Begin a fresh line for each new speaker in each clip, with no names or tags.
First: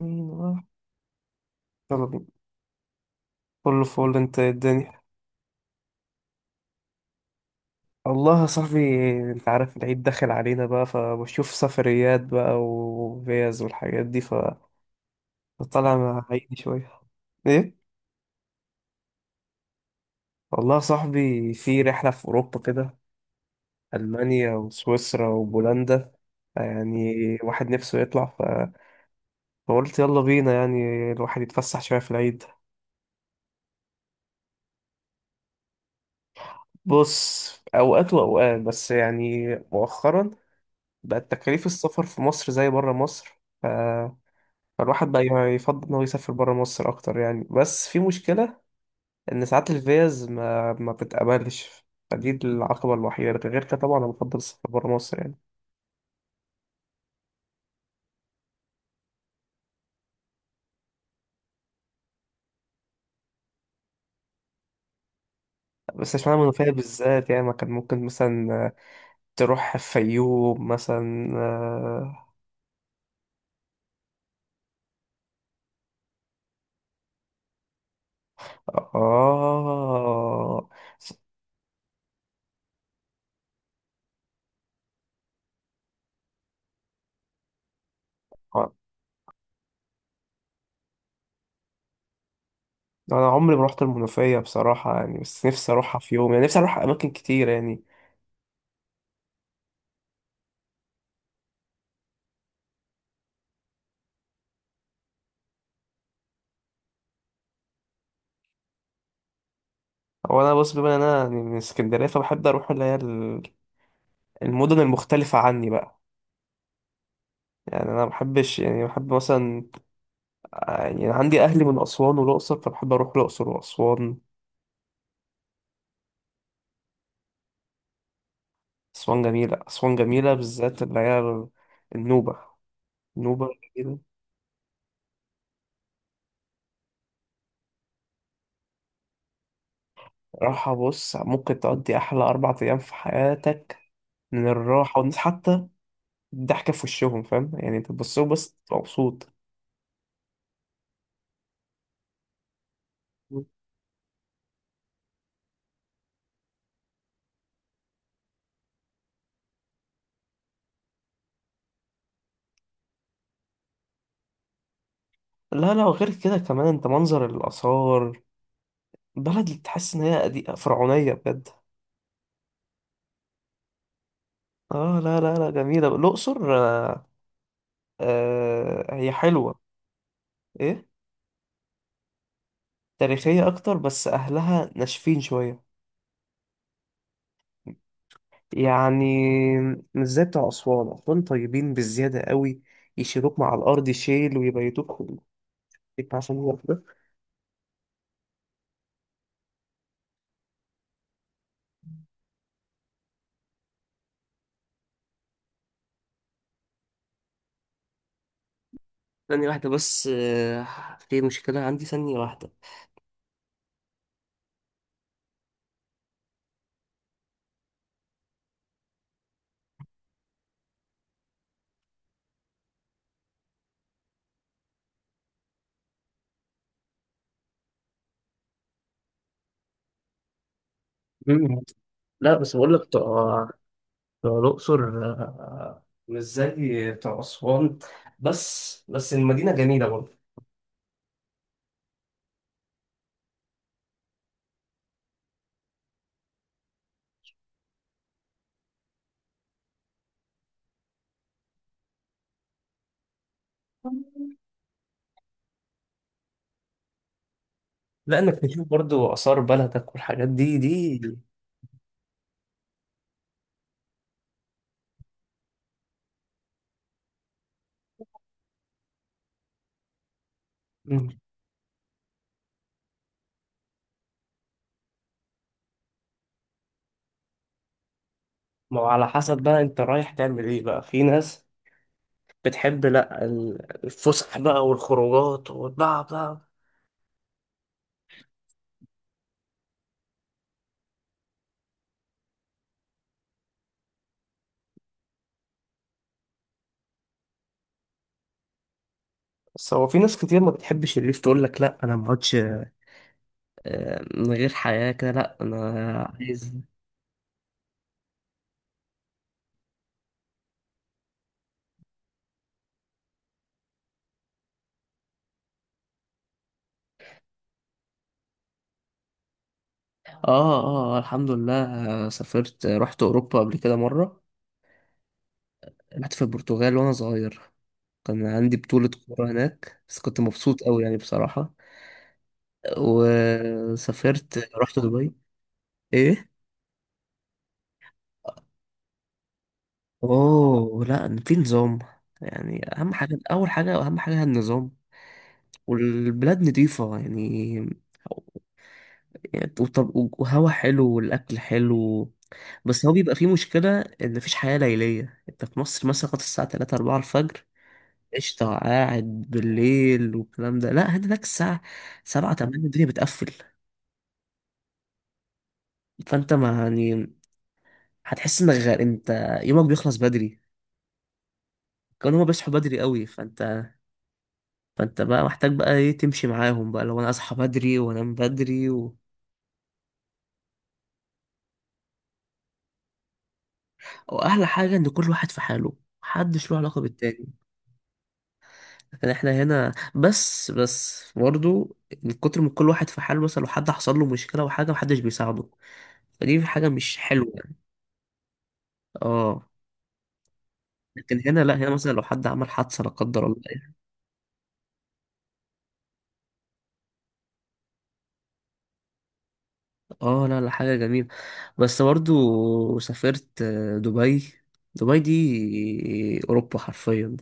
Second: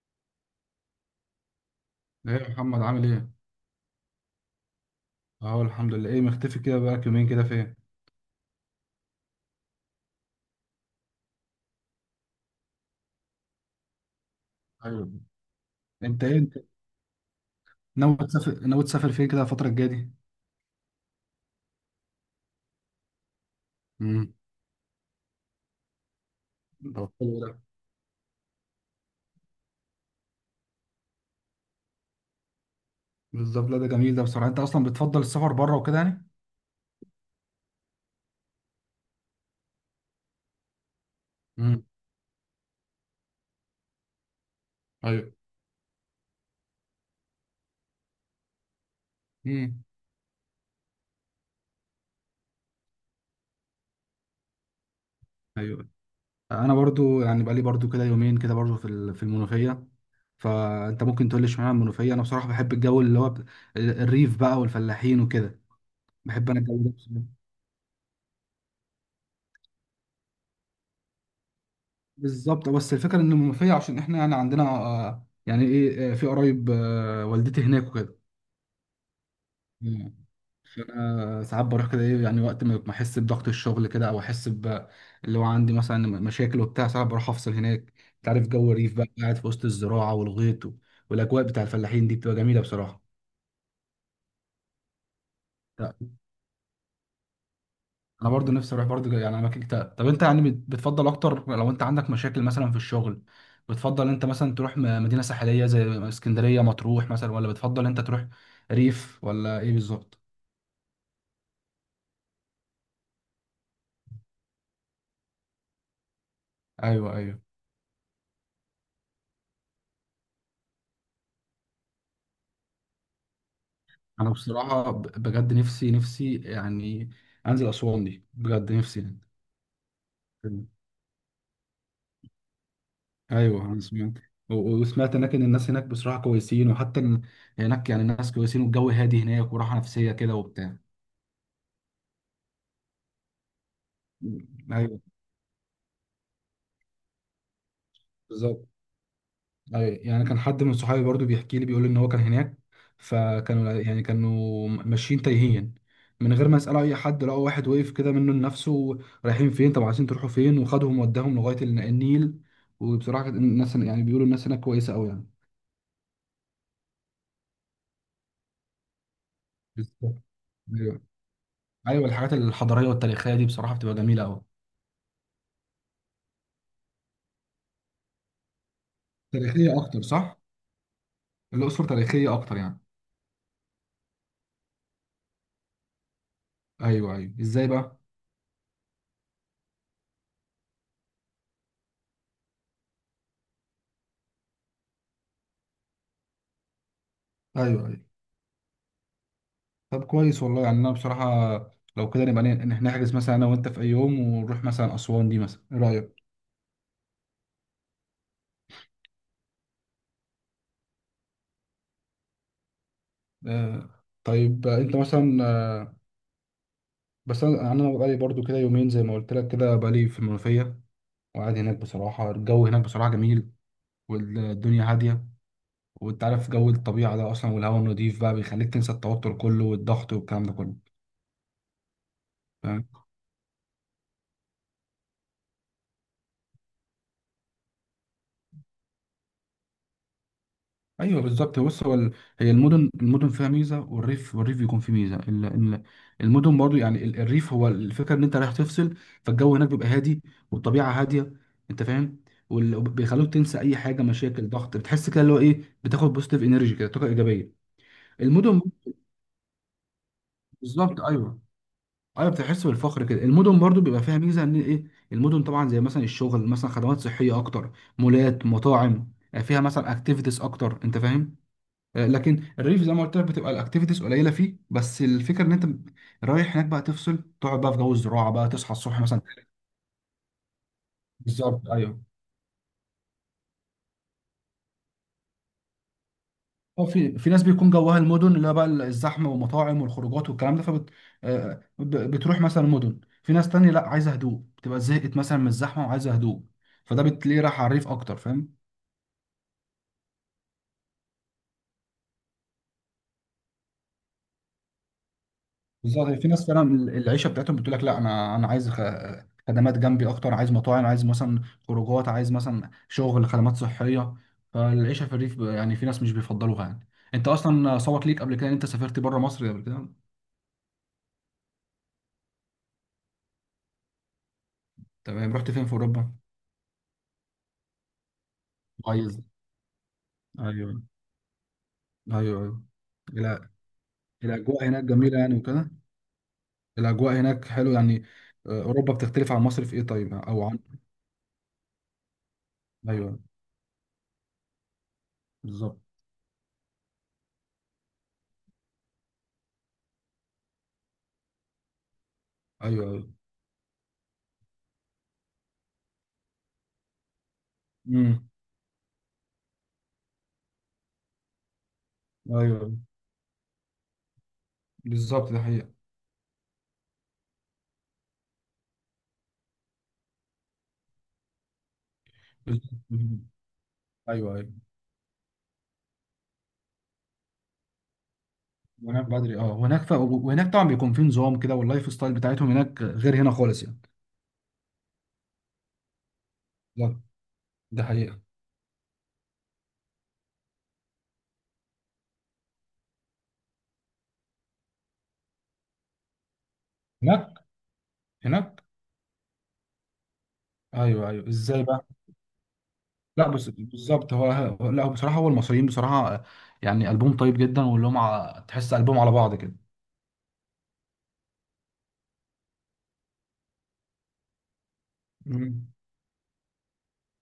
ايوه، يلا بينا.
ايه يا محمد عامل ايه؟
كله فول، انت إيه الدنيا؟
اهو الحمد لله. ايه مختفي كده بقالك يومين كده فين؟
والله يا صاحبي، انت عارف العيد داخل علينا بقى، فبشوف سفريات بقى وفيز والحاجات دي فطلع
ايوه. انت
مع
ايه انت
عيدي شوية. ايه،
ناوي تسافر فين كده الفترة الجاية دي؟
والله يا صاحبي، في رحلة في أوروبا كده،
امم.
ألمانيا وسويسرا وبولندا
طب
يعني.
حلو ده.
واحد نفسه يطلع فقلت يلا بينا يعني، الواحد يتفسح شوية في العيد.
بالظبط، لا ده جميل ده بصراحة. انت اصلا بتفضل السفر بره وكده يعني؟
بص، أوقات وأوقات، بس يعني مؤخرا بقت تكاليف
امم.
السفر في مصر زي برا مصر، فالواحد بقى
ايوه.
يفضل إنه يسافر برا مصر أكتر يعني. بس في مشكلة إن ساعات
امم.
الفيز ما بتتقبلش، فدي العقبة الوحيدة، لكن غير كده طبعا أنا بفضل السفر برا مصر يعني.
ايوه، انا برضو يعني بقالي برضو كده يومين كده برضو في في المنوفية. فانت ممكن تقول لي اشمعنى المنوفية؟ انا بصراحة بحب الجو اللي هو الريف بقى والفلاحين وكده.
بس عشان أنا
بحب انا
منوفية
الجو ده.
بالذات، يعني ما كان ممكن مثلا تروح الفيوم مثلا. آه،
بالظبط، بس الفكره ان المنوفيه عشان احنا يعني عندنا آه، يعني ايه آه، في قرايب آه، والدتي هناك وكده. مم.
آه،
انا ساعات بروح كده، ايه يعني وقت ما احس بضغط الشغل كده، او احس ب اللي هو عندي مثلا مشاكل وبتاع. ساعات بروح افصل هناك. انت عارف جو
آه.
الريف بقى، قاعد في وسط الزراعه والغيط والاجواء بتاع الفلاحين دي بتبقى جميله بصراحه.
أنا عمري ما رحت المنوفية بصراحة يعني، بس نفسي أروحها في يوم، يعني نفسي أروح أماكن كتير يعني.
انا برضو نفسي اروح برضو يعني اماكن كتير. طب انت يعني بتفضل اكتر لو انت عندك مشاكل مثلا في الشغل، بتفضل انت مثلا تروح مدينة ساحلية زي اسكندرية مطروح مثلا، ولا بتفضل انت تروح ريف، ولا ايه بالظبط؟
هو أنا بص، بما إن أنا يعني من اسكندرية، فبحب أروح اللي هي المدن المختلفة عني بقى.
ايوه ايوه.
يعني انا ما بحبش، يعني بحب مثلا، يعني أنا عندي اهلي من اسوان والاقصر، فبحب اروح الاقصر واسوان.
انا بصراحة بجد نفسي، نفسي يعني انزل اسوان دي. بجد نفسي يعني.
اسوان جميله، اسوان جميله بالذات اللي هي النوبه. النوبه
ايوه انا
جميله.
سمعت. وسمعت هناك ان الناس هناك بصراحة كويسين، وحتى إن هناك يعني الناس كويسين والجو هادي هناك، وراحة نفسية كده
راحه،
وبتاع.
بص ممكن تقضي احلى 4 ايام في حياتك من الراحه
ايوه.
والناس، حتى الضحكه في وشهم، فاهم يعني انت تبص لهم بس
بالظبط.
تبقى مبسوط.
أيوة، يعني كان حد من صحابي برضو بيحكي لي، بيقول ان هو كان هناك، فكانوا يعني كانوا ماشيين تايهين من غير ما يسالوا اي حد، لقوا واحد وقف كده منه لنفسه: رايحين فين؟ طب عايزين تروحوا فين؟ وخدهم وداهم لغايه النيل. وبصراحه كانت الناس يعني بيقولوا الناس هناك كويسه قوي يعني.
لا لا، وغير كده كمان، انت منظر الاثار، بلد اللي تحس ان هي
بالظبط.
قديمة
ايوه.
فرعونيه بجد.
ايوه، الحاجات الحضاريه والتاريخيه دي بصراحه بتبقى جميله قوي.
اه لا لا لا، جميله الاقصر. آه، آه هي حلوه.
تاريخيه اكتر، صح؟
ايه،
الاقصر تاريخيه اكتر يعني.
تاريخية أكتر، بس أهلها ناشفين شوية،
ايوه ايوه، ازاي بقى؟
يعني مش زي بتوع أسوان. أسوان طيبين بالزيادة قوي، يشيلوك مع الأرض شيل ويبيتوك في البيت عشان واحدة.
ايوه ايوه. طب كويس والله، يعني انا بصراحه لو كده نبقى إن نحجز مثلا انا وانت في اي يوم، ونروح مثلا اسوان دي مثلا، ايه رايك؟
ثانية واحدة بس، آه، في مشكلة عندي، ثانية واحدة.
آه. طيب آه، انت مثلا آه، بس انا بقالي برضو كده يومين زي ما قلت لك، كده بقالي في المنوفيه وقاعد هناك. بصراحه الجو هناك بصراحه جميل، والدنيا هاديه، وانت عارف جو الطبيعه ده اصلا والهواء النضيف بقى بيخليك تنسى التوتر كله والضغط والكلام ده كله.
مم. لا، بس بقول لك بتوع، الأقصر، آه، مش زي بتوع أسوان. بس المدينة جميلة برضه.
ايوه بالظبط. بص هو هي المدن، المدن فيها ميزه، والريف، والريف بيكون فيه ميزه ال- المدن برضو يعني الريف هو الفكره ان انت رايح تفصل، فالجو هناك بيبقى هادي والطبيعه هاديه، انت فاهم؟ وبيخلوك تنسى اي حاجه، مشاكل، ضغط، بتحس كده اللي هو ايه، بتاخد بوزيتيف انرجي كده، طاقه ايجابيه.
لأنك
المدن،
بتشوف برضه آثار بلدك والحاجات دي.
بالظبط، ايوه ايوه. بتحس بالفخر كده. المدن برضو بيبقى فيها ميزه ان ايه، المدن طبعا زي مثلا الشغل، مثلا خدمات صحيه اكتر، مولات، مطاعم، فيها مثلا اكتيفيتيز اكتر،
دي
انت فاهم؟ آه، لكن الريف زي ما قلت لك بتبقى الاكتيفيتيز قليله فيه، بس الفكره ان انت رايح هناك بقى تفصل، تقعد بقى في جو الزراعه بقى، تصحى
ما هو
الصبح
على
مثلا.
حسب بقى انت رايح تعمل ايه بقى. في ناس
بالظبط ايوه.
بتحب لا، الفسح بقى والخروجات، وبقى.
اه في في ناس بيكون جواها المدن اللي هي بقى الزحمه والمطاعم والخروجات والكلام ده، فبت آه، بتروح مثلا مدن. في ناس تانية لا عايزه هدوء، بتبقى زهقت مثلا من الزحمه وعايزه هدوء، فده بتلاقيه راح على الريف اكتر، فاهم؟
بس هو في ناس كتير ما بتحبش الليف، تقول لك لا انا ما اقعدش، آه، من غير حياة كده، لا
بالظبط،
انا
في ناس
عايز.
فعلا العيشه بتاعتهم بتقول لك لا انا، انا عايز خدمات جنبي اكتر، عايز مطاعم، عايز مثلا خروجات، عايز مثلا شغل، خدمات صحيه. فالعيشه في الريف يعني في ناس مش بيفضلوها يعني. انت اصلا سبق ليك قبل كده ان انت سافرت بره مصر قبل كده؟
اه، اه الحمد لله. آه، سافرت، آه، رحت اوروبا قبل كده مرة.
تمام، رحت فين في
رحت
اوروبا؟
في البرتغال وانا صغير، كان عندي بطولة
كويس.
كورة هناك، بس كنت مبسوط قوي
ايوه.
يعني بصراحة.
ايوه ايوه. لا،
وسافرت
الاجواء
رحت
هناك
دبي.
جميله يعني وكده.
ايه،
الاجواء هناك حلو يعني. آه، اوروبا بتختلف عن مصر في ايه طيب، او عن؟
اوه لا، في نظام. يعني اهم حاجه،
ايوه
اول حاجه، اهم حاجه هي النظام.
بالظبط.
والبلاد نظيفه يعني. يعني وهوا حلو والاكل حلو.
ايوه
بس هو
ايوه.
بيبقى فيه مشكله ان مفيش حياه ليليه. انت في مصر مثلا لغايه الساعه 3 4 الفجر
امم.
قشطه قاعد بالليل والكلام ده. لا هناك الساعه 7 8
ايوه
الدنيا بتقفل.
بالظبط ده.
فانت ما يعني، هتحس انك غير، انت يومك بيخلص بدري. كانوا هما بيصحوا
حقيقة.
بدري قوي.
ايوه ايوه.
فانت بقى محتاج بقى ايه، تمشي معاهم بقى، لو انا اصحى بدري وانام بدري و...
هناك بدري اه، وهناك ف... وهناك طبعا بيكون في نظام كده، واللايف ستايل بتاعتهم هناك غير هنا خالص يعني.
واحلى حاجه ان كل واحد في حاله، محدش له علاقه
لا،
بالتاني.
ده حقيقة.
لكن احنا هنا، بس برضه، من كتر ما كل واحد في حاله، مثلا لو حد حصل له مشكله وحاجه، محدش بيساعده. فدي حاجه مش حلوه
هناك،
يعني.
هناك.
اه.
ايوه
لكن
ايوه،
هنا لا،
ازاي
هنا
بقى؟
مثلا لو حد عمل حادثه لا قدر
لا
الله
بس
يعني.
بالظبط هو لا هو بصراحة هو المصريين بصراحة آه، يعني قلبهم طيب جدا، واللي هم تحس قلبهم على بعض كده.
اه لا لا، حاجه جميله. بس برضه سافرت، آه، دبي. دبي
مم.
دي اوروبا حرفيا.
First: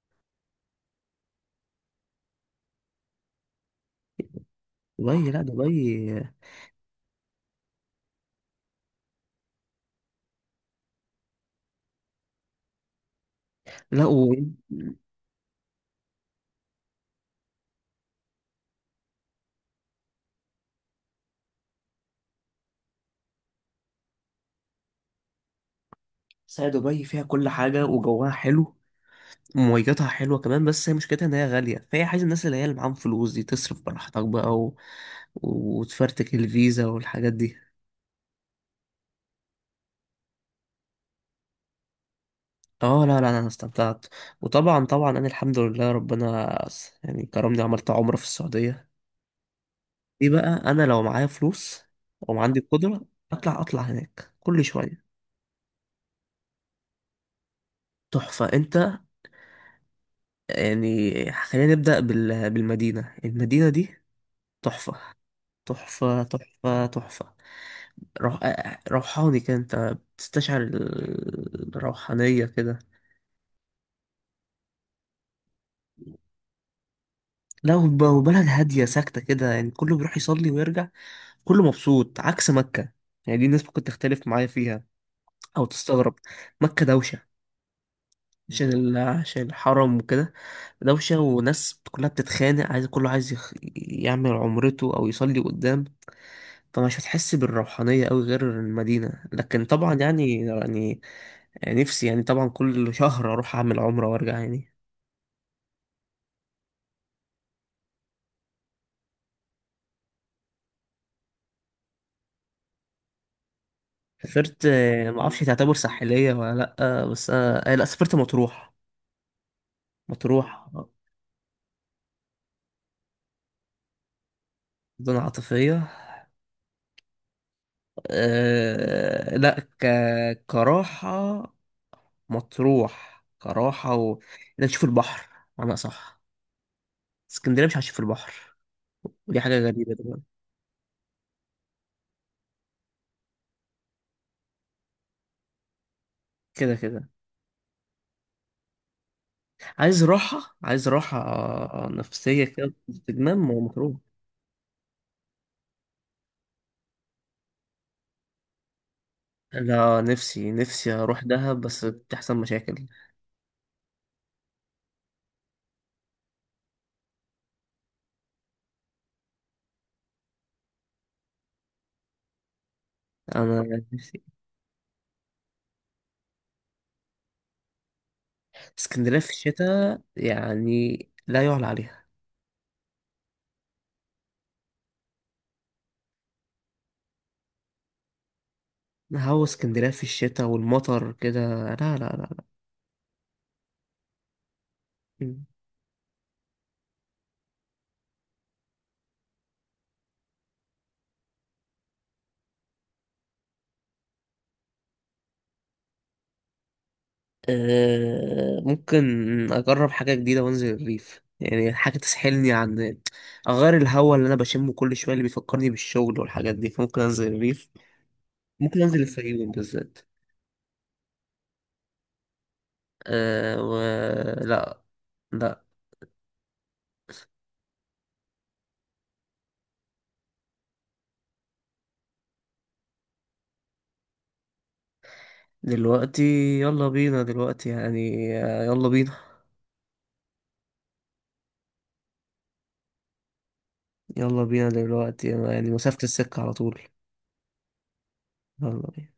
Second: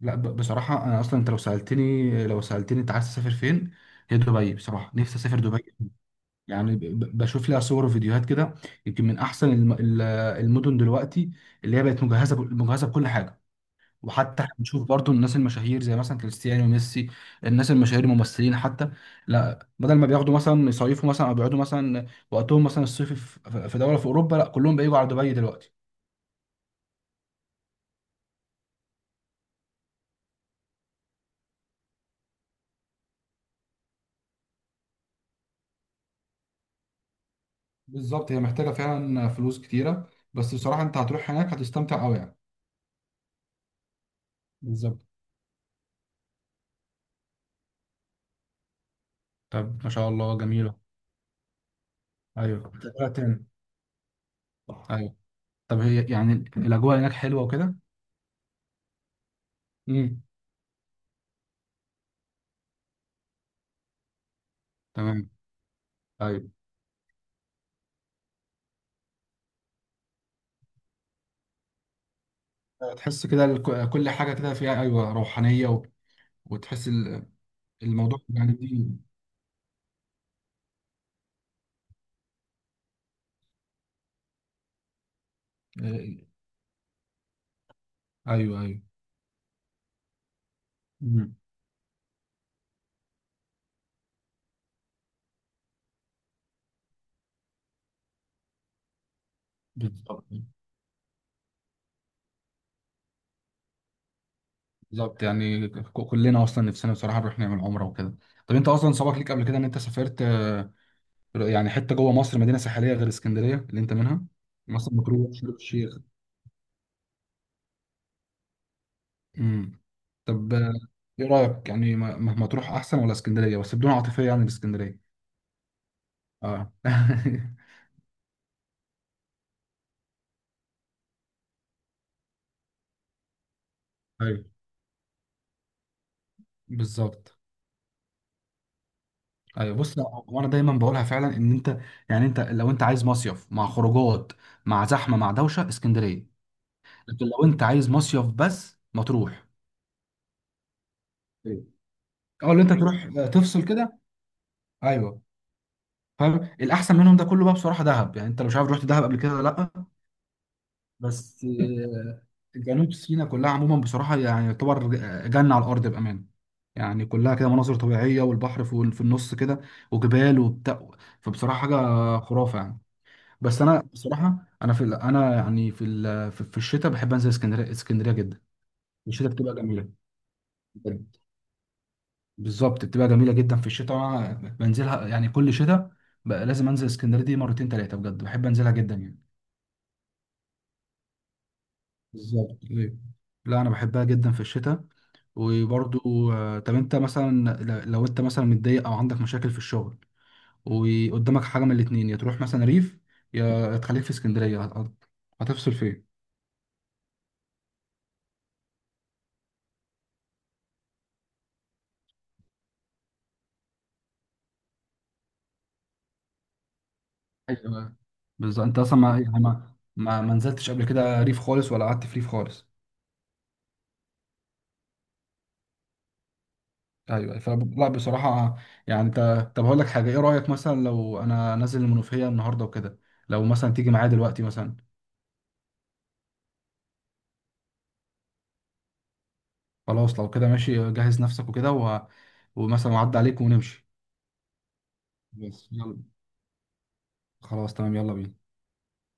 لا ب... بصراحة انا اصلا، انت لو سألتني، انت عايز تسافر فين، هي دبي. بصراحة نفسي
دبي
اسافر
لا
دبي
دبي.
يعني. ب... بشوف لها صور وفيديوهات كده. يمكن من احسن الم... المدن دلوقتي اللي هي بقت مجهزة ب... مجهزة بكل حاجة.
لا و...
وحتى احنا بنشوف برضو الناس المشاهير، زي مثلا كريستيانو وميسي، الناس المشاهير الممثلين حتى، لا بدل ما بياخدوا مثلا يصيفوا مثلا او بيقعدوا مثلا وقتهم مثلا الصيفي في دوله في اوروبا، لا كلهم بييجوا على دبي دلوقتي.
بس هي دبي فيها كل حاجة، وجوها حلو، ومواجهتها حلوة كمان. بس هي مشكلتها إن هي غالية، فهي عايزة الناس اللي هي اللي معاهم فلوس دي، تصرف براحتك بقى و... وتفرتك الفيزا والحاجات دي.
بالظبط، هي محتاجه فعلا فلوس كتيره، بس بصراحه انت هتروح هناك هتستمتع قوي يعني.
اه لا لا، انا استمتعت. وطبعا
بالظبط.
طبعا انا الحمد لله ربنا يعني كرمني، عملت عمرة في السعودية.
طب ما شاء
دي
الله،
بقى،
جميله.
انا لو معايا فلوس وعندي
ايوه
قدرة،
تبقى تاني.
اطلع اطلع هناك كل شوية.
ايوه. طب هي يعني الاجواء هناك حلوه وكده؟
تحفة انت،
امم.
يعني خلينا نبدأ بالمدينة. المدينة دي تحفة.
تمام.
تحفة
ايوه.
تحفة تحفة. روح... روحاني كده، انت بتستشعر الروحانية كده.
تحس كده كل حاجه كده فيها ايوه روحانيه، وتحس
لا،
الموضوع
وبلد
يعني
هادية
دي.
ساكتة كده، يعني كله بيروح يصلي ويرجع، كله مبسوط عكس مكة. يعني دي الناس ممكن تختلف معايا فيها أو تستغرب.
آه،
مكة دوشة،
ايوه ايوه.
عشان الحرم وكده. دوشة
مم.
وناس كلها بتتخانق، عايز كله، عايز يعمل عمرته أو يصلي قدام. فمش هتحس بالروحانية أوي غير المدينة. لكن طبعا
بالظبط.
يعني نفسي يعني طبعا كل شهر أروح أعمل عمرة وأرجع يعني.
بالظبط يعني كلنا اصلا نفسنا بصراحه نروح نعمل عمره وكده. طب انت اصلا سبق ليك قبل كده ان انت سافرت آه، يعني حته جوه مصر، مدينه ساحليه غير اسكندريه اللي انت منها؟
سافرت،
مصر،
آه، ما
مطروح،
اعرفش
شرم
تعتبر
الشيخ.
ساحليه ولا لا، آه، بس انا، آه، لا سافرت مطروح.
امم. طب
مطروح
آه، ايه رايك يعني مطروح احسن ولا اسكندريه، بس بدون عاطفيه يعني الاسكندريه؟
مدن عاطفيه.
اه
أه لا، كراحه. مطروح كراحه و...
ايوه
انك تشوف البحر انا، صح.
بالظبط.
اسكندريه مش هتشوف البحر، ودي حاجه
ايوه
غريبه
بص، لا
طبعا.
هو انا دايما بقولها فعلا ان انت، يعني انت لو انت عايز مصيف مع خروجات، مع زحمه، مع دوشه، اسكندريه.
كده كده،
لكن لو انت عايز مصيف بس، مطروح.
عايز راحه، عايز راحه،
ايوه.
آه، نفسيه
او اللي انت
كده
تروح آه،
استجمام،
تفصل
ومطروح.
كده. ايوه. فاهم. الاحسن منهم ده كله بقى بصراحه دهب، يعني انت لو مش عارف، رحت دهب قبل كده ولا لا؟
لا، نفسي نفسي اروح
بس
دهب، بس
آه،
بتحصل مشاكل.
جنوب سيناء كلها عموما بصراحه يعني يعتبر آه، جنه على الارض بامانه يعني. كلها كده مناظر طبيعيه، والبحر في النص كده، وجبال وبتاع. فبصراحه حاجه خرافه يعني. بس
انا
انا بصراحه، انا في انا يعني في في الشتاء بحب انزل اسكندريه، اسكندريه جدا.
اسكندرية
الشتاء
في
بتبقى جميله
الشتاء يعني؟
بجد.
لا يعلى عليها.
بالظبط بتبقى جميله جدا في الشتاء. وانا بنزلها يعني كل شتاء بقى، لازم انزل اسكندريه دي مرتين ثلاثه، بجد بحب انزلها جدا يعني.
هو اسكندرية في الشتاء والمطر كده، لا لا لا لا.
بالظبط ايوه. لا انا بحبها جدا في الشتاء.
م.
وبرضو آه، طب انت مثلا لو انت مثلا متضايق او عندك مشاكل في الشغل، وقدامك حاجه من الاتنين، يا تروح مثلا ريف، يا تخليك في اسكندريه، هتفصل فين؟
أه ممكن أجرب حاجة جديدة وأنزل الريف، يعني حاجة تسحلني، عن، أغير الهوا اللي أنا بشمه كل شوية اللي بيفكرني بالشغل والحاجات دي، فممكن أنزل الريف.
ايوه بالظبط. انت
ممكن
اصلا
أنزل
ما يعني
الفيوم
ما
بالذات.
ما ما نزلتش قبل كده ريف خالص، ولا قعدت في ريف خالص؟
أه و... لا. لا.
ايوه. فلا بصراحه يعني انت، طب هقول لك حاجه: ايه رايك مثلا لو انا نازل المنوفيه النهارده وكده، لو مثلا تيجي معايا دلوقتي مثلا؟
دلوقتي، يلا بينا دلوقتي يعني، آه، يلا بينا.
خلاص، لو كده ماشي، جهز نفسك وكده و... ومثلا اعدي عليك ونمشي.
يلا بينا دلوقتي
بس
يعني، مسافة
يلا.
السكة على طول.
خلاص تمام، يلا بينا.
يلا بينا